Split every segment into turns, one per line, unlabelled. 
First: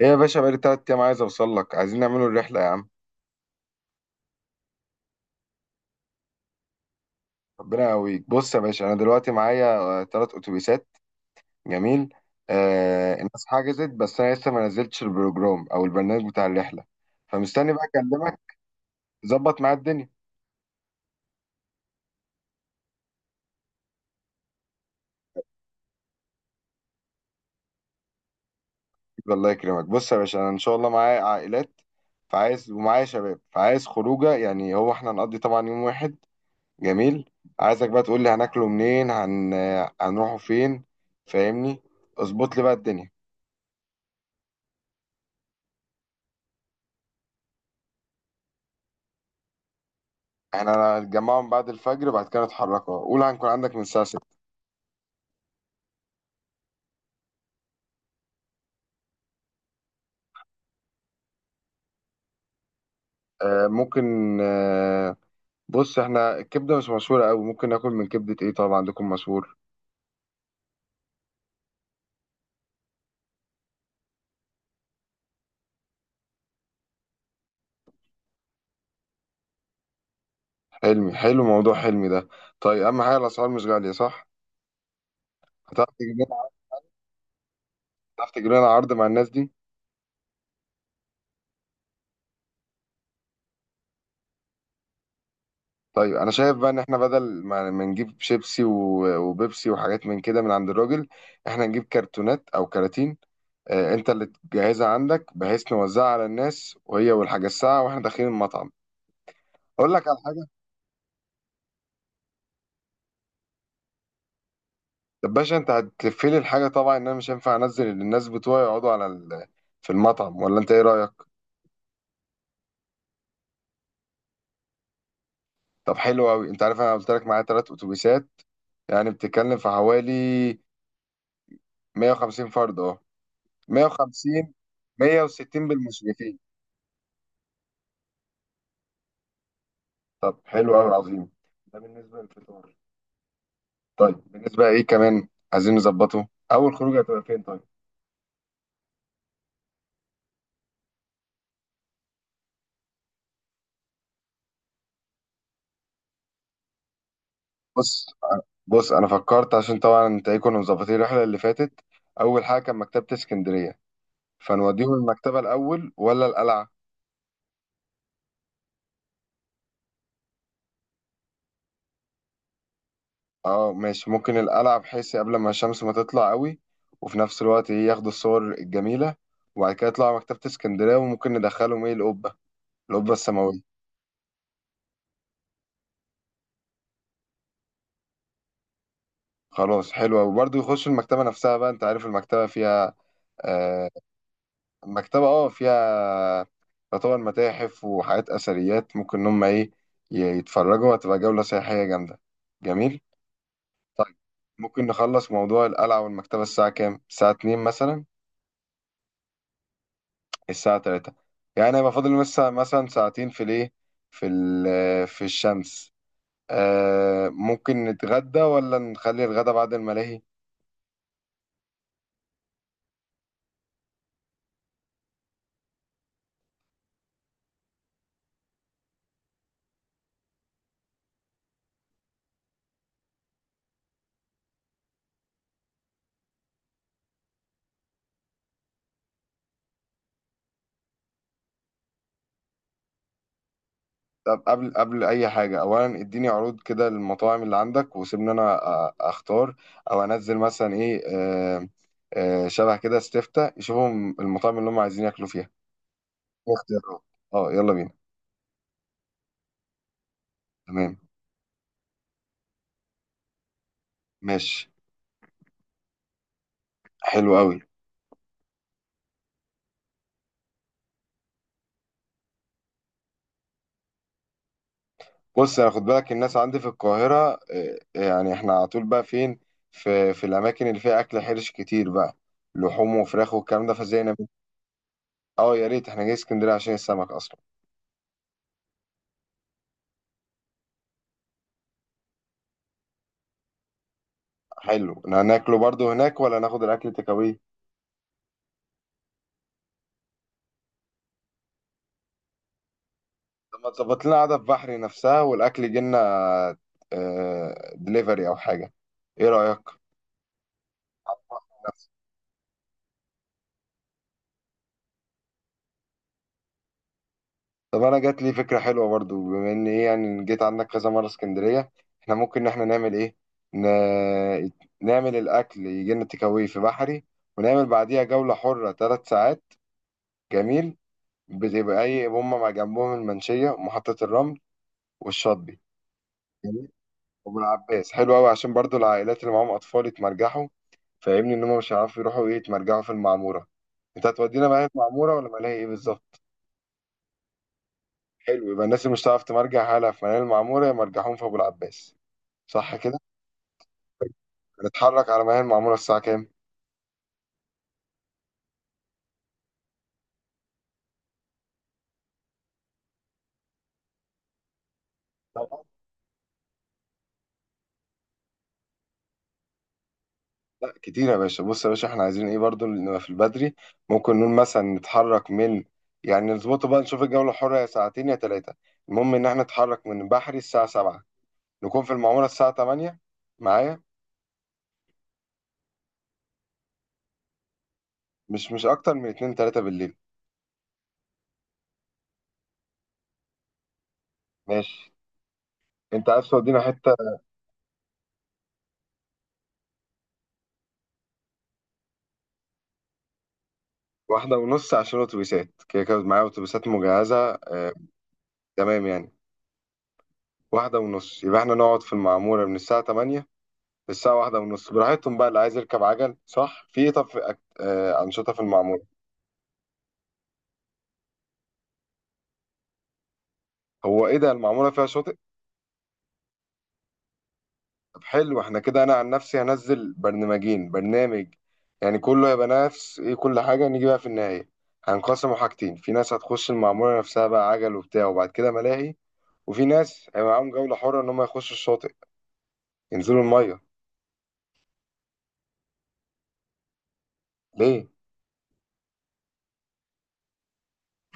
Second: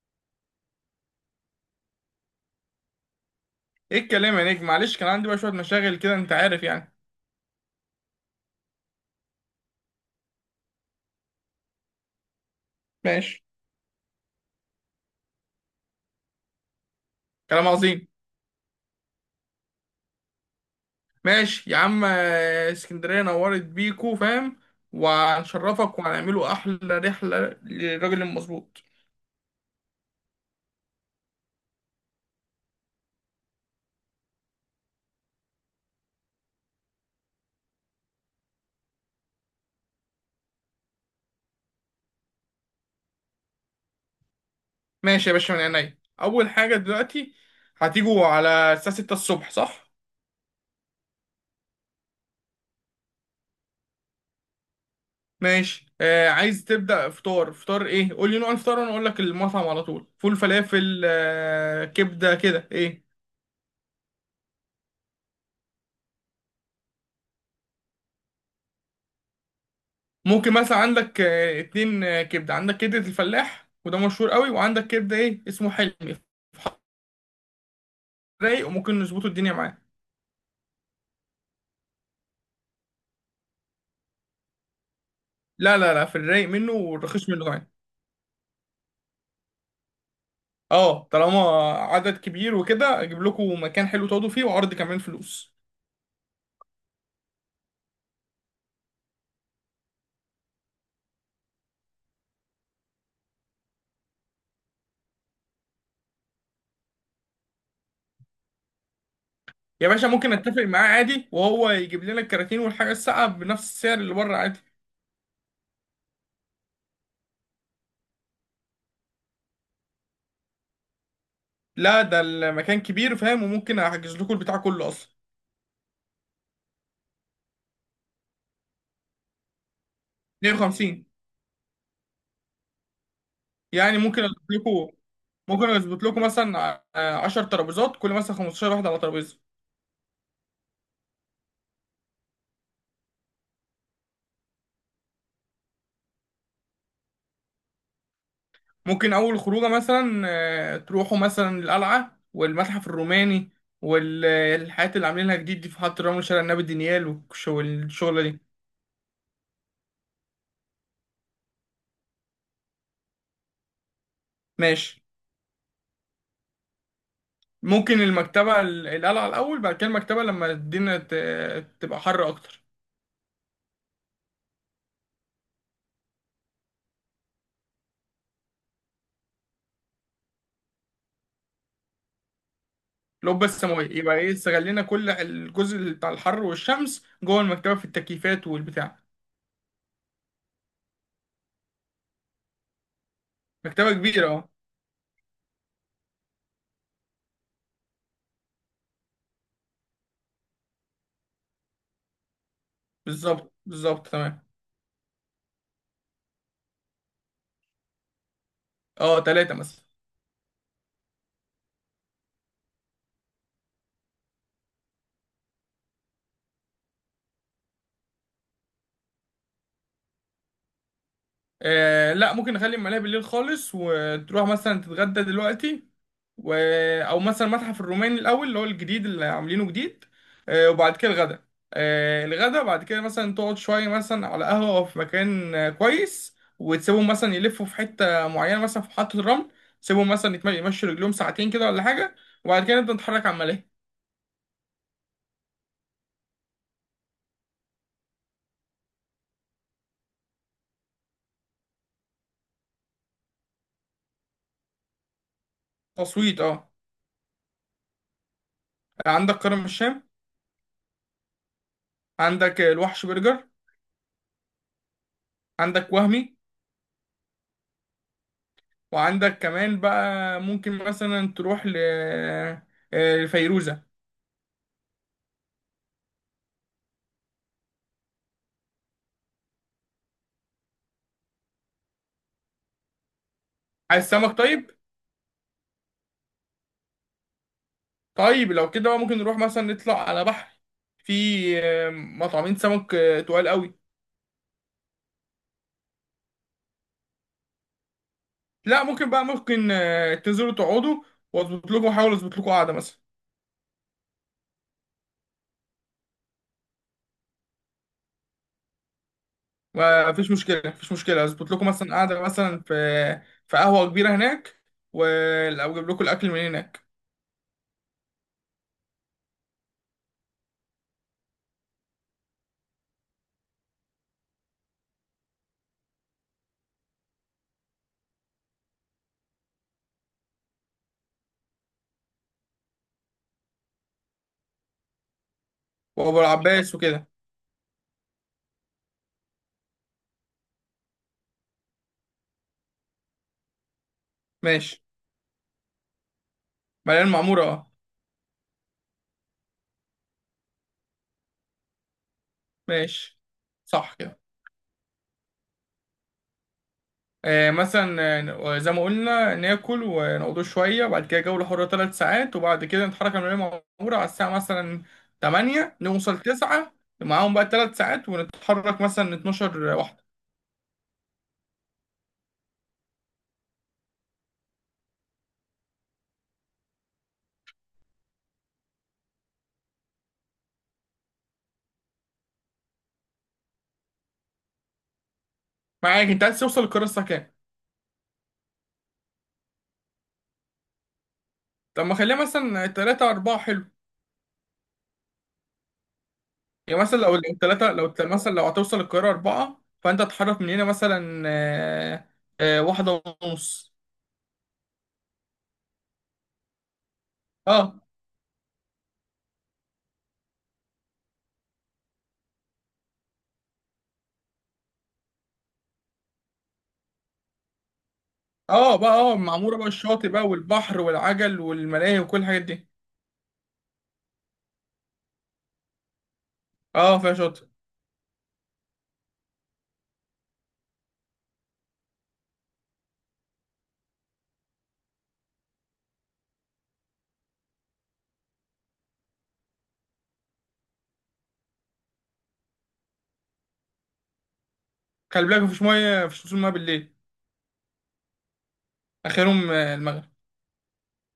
ايه يا باشا، بقالي تلات أيام عايز أوصل لك، عايزين نعملوا الرحلة يا عم.
ايه الكلام يا نجم، معلش كان عندي بقى شويه مشاغل كده، انت عارف يعني.
ربنا يقويك. بص يا باشا، أنا دلوقتي معايا تلات أتوبيسات. جميل. آه،
ماشي.
الناس حجزت، بس أنا لسه ما نزلتش البروجرام أو البرنامج بتاع الرحلة،
كلام
فمستني بقى
عظيم.
أكلمك. ظبط معايا الدنيا.
ماشي يا عم. اسكندريه نورت بيكو، فاهم. وهنشرفك وهنعمله احلى رحله للراجل المظبوط.
الله يكرمك. بص يا باشا، أنا إن شاء الله معايا عائلات، فعايز، ومعايا شباب فعايز خروجة، يعني هو إحنا هنقضي طبعا يوم واحد. جميل. عايزك بقى تقول لي هناكله منين، هنروحوا فين. فاهمني. اظبط لي بقى الدنيا.
ماشي يا باشا، من عينيا. اول حاجه دلوقتي هتيجوا على الساعه 6 الصبح، صح؟
احنا هنتجمعهم بعد الفجر، بعد كده نتحركوا، قول هنكون عندك من الساعة 6.
ماشي. عايز تبدا فطار؟ فطار ايه؟ قول لي نوع الفطار وانا اقول لك المطعم على طول. فول، فلافل، كبده، كده ايه؟
آه ممكن آه. بص، احنا الكبدة مش مشهورة قوي، ممكن ناكل من كبدة ايه، طبعا عندكم مشهور
ممكن مثلا عندك اتنين، كبده. عندك كبده الفلاح وده مشهور قوي، وعندك كبده ايه اسمه، حلمي رايق، وممكن نظبطه الدنيا معاه.
حلمي. حلو موضوع حلمي ده. طيب، اهم حاجة الاسعار مش غالية صح؟
لا
هتعرف
لا لا،
تجيب
في الرايق
لنا
منه والرخيص منه كمان.
هتعرف تجيب لنا عرض مع الناس دي.
اه طالما عدد كبير وكده، اجيب لكم مكان حلو تقعدوا فيه وعرض كمان فلوس.
طيب انا شايف بقى ان احنا بدل ما نجيب شيبسي وبيبسي وحاجات من كده من عند الراجل، احنا نجيب كرتونات او كراتين. آه، انت اللي تجهزها عندك، بحيث نوزعها على الناس وهي والحاجة الساعة واحنا داخلين المطعم.
يا
اقول لك
باشا
على
ممكن
حاجة.
اتفق معاه عادي وهو يجيب لنا الكراتين والحاجه الساقعه بنفس السعر اللي بره عادي.
طب باشا، انت هتقفلي الحاجه طبعا، ان انا مش هينفع انزل اللي الناس بتوعي يقعدوا على في المطعم، ولا انت ايه رايك؟
لا، ده المكان كبير فاهم، وممكن احجز لكم البتاع كله اصلا.
طب حلو قوي. انت عارف انا قلت لك معايا ثلاث اتوبيسات، يعني بتتكلم في حوالي
150.
150 فرد، اه،
يعني ممكن اجيب
150،
لكم،
160
ممكن اظبط لكم
بالمشرفين.
مثلا 10 ترابيزات، كل مثلا 15 واحد على ترابيزه.
طب حلو قوي عظيم. ده بالنسبه للفطار. طيب بالنسبه ايه كمان، عايزين نظبطه، اول خروجه هتبقى فين طيب؟
ممكن اول خروجه مثلا تروحوا مثلا القلعه والمتحف الروماني والحاجات اللي عاملينها جديد دي في محطه رمل، شارع النبي دانيال،
بص
والشغله دي.
بص انا فكرت عشان طبعا انت ايه، كنا مظبطين الرحله اللي فاتت، اول حاجه كان مكتبه اسكندريه، فنوديهم
ماشي.
المكتبة الأول ولا القلعة؟
ممكن المكتبه القلعه الاول، بعد كده المكتبه لما الدنيا تبقى حر اكتر.
اه ماشي، ممكن القلعة بحيث قبل ما الشمس ما تطلع قوي، وفي نفس الوقت ايه ياخدوا الصور الجميلة، وبعد كده يطلعوا مكتبة اسكندرية، وممكن ندخلهم ايه القبة، القبة
لو
السماوية.
بس ما يبقى ايه، استغلينا كل الجزء بتاع الحر والشمس جوه المكتبه في التكييفات والبتاع.
خلاص حلوة، وبرضه يخشوا المكتبة نفسها بقى. انت عارف المكتبة فيها آه،
مكتبه كبيره.
المكتبة اه فيها، يعتبر متاحف وحاجات أثريات، ممكن إن هم ايه يتفرجوا، هتبقى جولة سياحية جامدة. جميل؟
بالظبط بالظبط،
طيب،
تمام.
ممكن نخلص موضوع القلعة والمكتبة الساعة كام؟ الساعة 2 مثلا،
اه تلاتة مثلا.
الساعة 3، يعني هيبقى فاضل لسه مثلا ساعتين في الايه، في في الشمس. آه، ممكن نتغدى ولا نخلي الغدا بعد الملاهي؟
آه لا، ممكن نخلي الملاهي بالليل خالص، وتروح مثلا تتغدى دلوقتي. و... آه، او مثلا متحف الروماني الاول اللي هو الجديد اللي عاملينه جديد، آه. وبعد كده الغدا. آه، الغدا بعد كده مثلا تقعد شوية مثلا على قهوة أو في مكان كويس، وتسيبهم مثلا يلفوا في حتة معينة مثلا في محطة الرمل. تسيبهم مثلا يمشوا رجلهم ساعتين كده ولا حاجة. وبعد كده نبدأ نتحرك على الملاهي.
طب قبل اي حاجة، اولا اديني عروض كده للمطاعم اللي عندك، وسيبني انا اختار، او انزل مثلا ايه آه، آه، شبه كده استفتاء يشوفهم المطاعم اللي هم عايزين ياكلوا فيها،
تصويت، اه.
اختيارات. اه يلا بينا.
عندك كرم الشام.
تمام.
عندك الوحش برجر.
ماشي.
عندك وهمي.
حلو قوي.
وعندك كمان بقى، ممكن مثلا تروح ل فيروزة.
بص، انا خد بالك الناس عندي في القاهرة، آه، آه، يعني احنا على طول بقى فين؟ في الاماكن اللي فيها اكل حرش كتير بقى، لحوم وفراخ والكلام ده،
عايز
فزينا بيه.
سمك؟ طيب.
اه يا ريت، احنا جاي اسكندرية عشان السمك اصلا.
طيب لو كده بقى، ممكن نروح مثلا نطلع على بحر. في مطعمين سمك تقال قوي.
حلو، إن هناكله برضو هناك ولا ناخد الاكل تكاوي؟
لا، ممكن بقى، ممكن تنزلوا تقعدوا، واظبط لكم، احاول اظبط لكم قعده مثلا.
طب ما تظبط لنا قعدة في بحري نفسها والاكل يجي لنا دليفري او حاجة، ايه رأيك؟
ما فيش مشكله مفيش مشكله، اظبط لكم مثلا قعده مثلا في، في قهوه كبيره هناك، و- او اجيب لكم الاكل من هناك.
طب انا جات لي فكره حلوه برضو، بما ان ايه، يعني جيت عندك كذا مره اسكندريه، احنا ممكن ان احنا نعمل ايه، ن... نعمل الاكل يجي لنا تيك أواي في بحري، ونعمل بعديها جوله حره ثلاث ساعات. جميل. بتبقى ايه هم مع جنبهم المنشيه ومحطه الرمل والشاطبي.
وابو
جميل.
العباس وكده.
وابو العباس حلو قوي عشان برضو العائلات اللي معاهم اطفال يتمرجحوا. فاهمني، ان هم مش هيعرفوا يروحوا ايه يتمرجحوا في المعموره. انت هتودينا بقى في
ماشي.
المعموره ولا ملاهي ايه بالظبط؟
مليان معموره، اه.
حلو، يبقى الناس اللي مش هتعرف تمرجح حالها في ملاهي المعموره يمرجحون في ابو العباس، صح كده؟
ماشي. صح كده.
هنتحرك على ما هي المعموره الساعه كام؟
مثلا، زي ما قلنا، ناكل ونقعدوا شوية، وبعد كده جولة حرة ثلاث ساعات، وبعد كده نتحرك من المدينة المعمورة على الساعة مثلا 8، نوصل 9. معاهم بقى ثلاث ساعات، ونتحرك مثلا 12 واحدة.
لا كتير يا باشا. بص يا باشا، احنا عايزين ايه برضو نبقى في البدري. ممكن نقول مثلا نتحرك من، يعني نظبطه بقى، نشوف الجولة الحرة يا ساعتين يا ثلاثة، المهم ان احنا نتحرك من بحري الساعة 7، نكون في المعمورة الساعة 8. معايا؟
معاك. انت عايز توصل القاهرة الساعة كام؟
مش اكتر من 2، 3 بالليل.
طب ما خليها مثلا 3، 4، حلو.
ماشي. انت عايز تودينا
يعني
حتة.
مثلا، لو 3، مثلا لو هتوصل القاهرة 4، فانت تتحرك من هنا مثلا واحدة ونص.
واحدة ونص عشان الاتوبيسات كده كده معايا اتوبيسات مجهزة، اه.
اه.
تمام يعني، واحدة ونص يبقى احنا نقعد في المعمورة من الساعة 8 الساعة واحدة ونص براحتهم بقى، اللي عايز يركب عجل صح في ايه. طب في أك... آه أنشطة في
اه
المعمورة.
بقى، اه المعمورة بقى الشاطئ بقى، والبحر والعجل والملاهي وكل الحاجات دي.
هو ايه ده، المعمورة فيها شاطئ؟
اه فيها شاطئ.
طب حلو، احنا كده انا عن نفسي هنزل برنامجين، برنامج يعني كله هيبقى نفس ايه كل حاجة، نيجي بقى في النهاية هنقسموا حاجتين، في ناس هتخش المعمورة نفسها بقى عجل وبتاع وبعد كده ملاهي، وفي ناس هيبقى معاهم جولة حرة ان هم يخشوا الشاطئ، ينزلوا المية.
خلي بالك مفيش ميه، مفيش وصول ميه بالليل.
ليه؟
اخرهم المغرب.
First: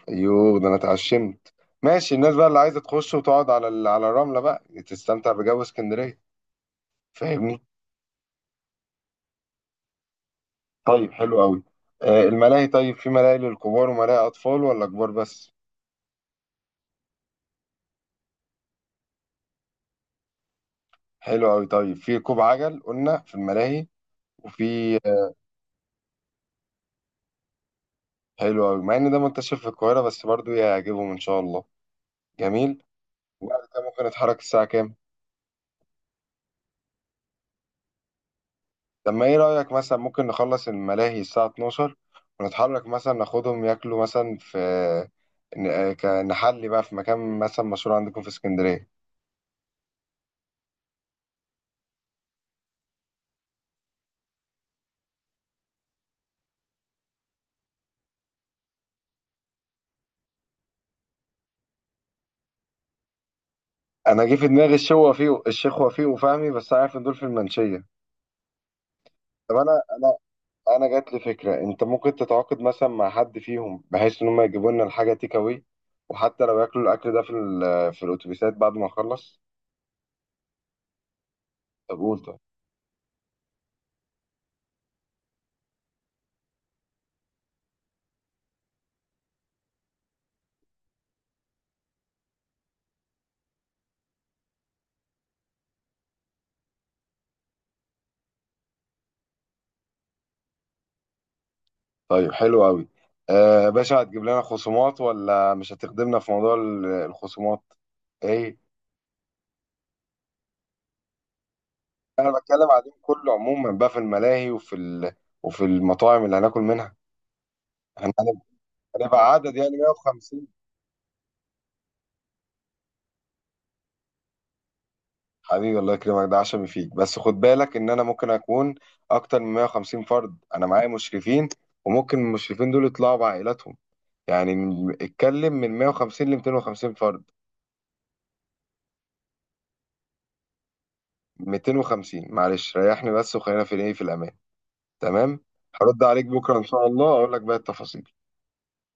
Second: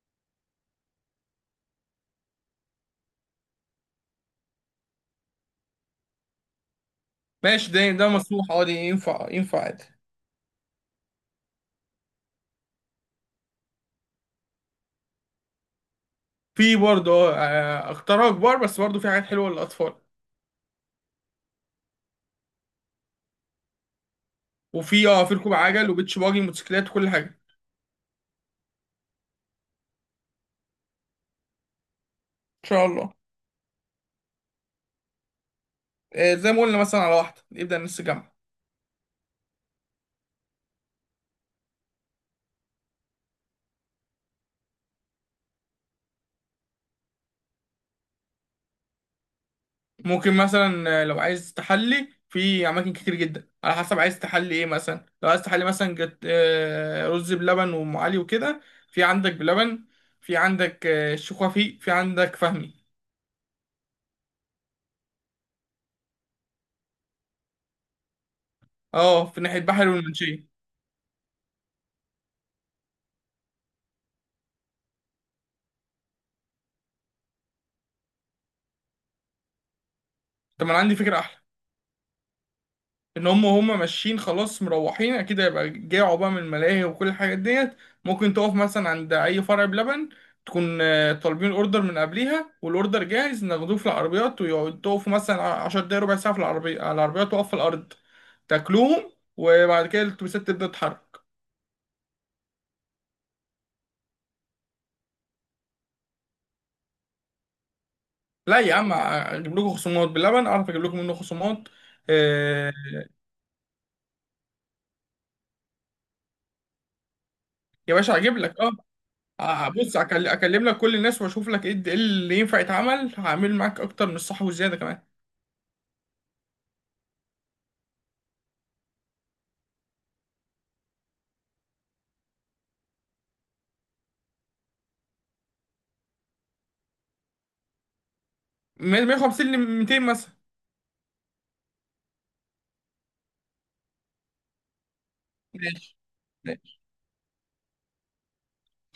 ايوه، ده انا اتعشمت. ماشي، الناس بقى اللي عايزة تخش وتقعد على على الرملة بقى تستمتع بجو اسكندرية. فاهمني.
ماشي. ده مسموح عادي، ينفع ينفع عادي.
طيب حلو قوي. آه، الملاهي، طيب في ملاهي للكبار وملاهي أطفال ولا كبار بس؟
في برضه اختراع كبار بس، برضه في حاجات حلوه للاطفال.
حلو قوي. طيب في ركوب عجل قلنا في الملاهي، وفي
وفي اه
آه،
في ركوب عجل وبيتش باجي موتوسيكلات وكل حاجه، ان
حلو قوي. مع ان ده منتشر في القاهرة بس برضو يعجبهم ان شاء الله. جميل.
شاء الله.
وبعد كده ممكن نتحرك الساعة كام؟
زي ما قلنا، مثلا على واحده نبدا نص جامعه.
طب ما ايه رأيك، مثلا ممكن نخلص الملاهي الساعة 12، ونتحرك مثلا ناخدهم ياكلوا مثلا في نحلي بقى في مكان مثلا مشهور عندكم في اسكندرية.
ممكن مثلا لو عايز تحلي في اماكن كتير جدا، على حسب عايز تحلي ايه. مثلا لو عايز تحلي مثلا جت رز بلبن وام علي وكده، في عندك بلبن، في عندك الشيخ وفيق، في عندك فهمي.
انا جه في دماغي الشيخ وفيق. وفهمي، بس عارف ان دول في المنشية.
اه في
طب
ناحية
انا،
بحري والمنشية.
انا جات لي فكره، انت ممكن تتعاقد مثلا مع حد فيهم بحيث ان هم يجيبوا لنا الحاجه تيك اواي، وحتى لو ياكلوا الاكل ده في في الاتوبيسات بعد ما اخلص.
طب ما انا عندي فكرة احلى.
طب قول طب.
ان هم ماشيين خلاص مروحين، اكيد هيبقى جاعوا بقى من الملاهي وكل الحاجات ديت. ممكن تقف مثلا عند اي فرع بلبن، تكون طالبين اوردر من قبليها، والاوردر جاهز ناخدوه في العربيات، ويقعدوا تقفوا مثلا 10 دقايق ربع ساعة في العربية، على العربيات واقف في الارض، تاكلوهم، وبعد كده الاتوبيسات تبدأ تتحرك.
طيب حلو قوي. آه باشا، هتجيب لنا خصومات ولا مش هتخدمنا في موضوع الخصومات ايه؟
لا يا عم، اجيب لكم خصومات. باللبن اعرف اجيب لكم منه خصومات،
انا بتكلم
آه،
على اليوم كله عموما بقى، في الملاهي وفي وفي المطاعم اللي هناكل منها.
يا باشا اجيب
هن-
لك
هنبقى عدد يعني
بص
150.
اكلم لك كل الناس واشوف لك ايه إيه اللي ينفع يتعمل. هعمل معاك اكتر من الصح والزياده كمان.
حبيبي الله يكرمك، ده عشمي فيك. بس خد بالك ان انا ممكن اكون اكتر من 150 فرد، انا معايا مشرفين، وممكن المشرفين دول يطلعوا بعائلاتهم، يعني اتكلم من 150 ل 250 فرد.
150 ل 200 مثلا.
250 معلش، ريحني بس، وخلينا في الايه، في الامان. تمام.
ماشي
هرد عليك بكره ان
ماشي.
شاء الله، اقول لك بقى التفاصيل.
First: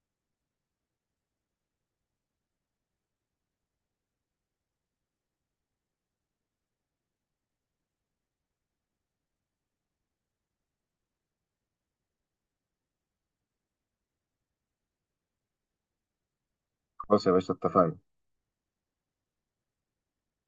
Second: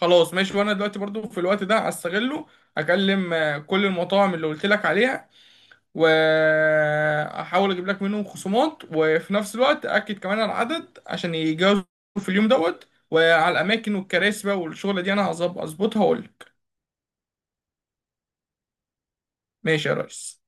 خلاص ماشي، وانا دلوقتي برضو في الوقت ده هستغله، اكلم كل المطاعم اللي قلت لك عليها، واحاول اجيب لك منهم خصومات، وفي نفس الوقت اكد كمان على العدد عشان يجازوا في اليوم دوت، وعلى الاماكن والكراسي بقى والشغله دي. انا هظبطها واقول لك.
خلاص يا باشا اتفقنا.
ماشي يا ريس.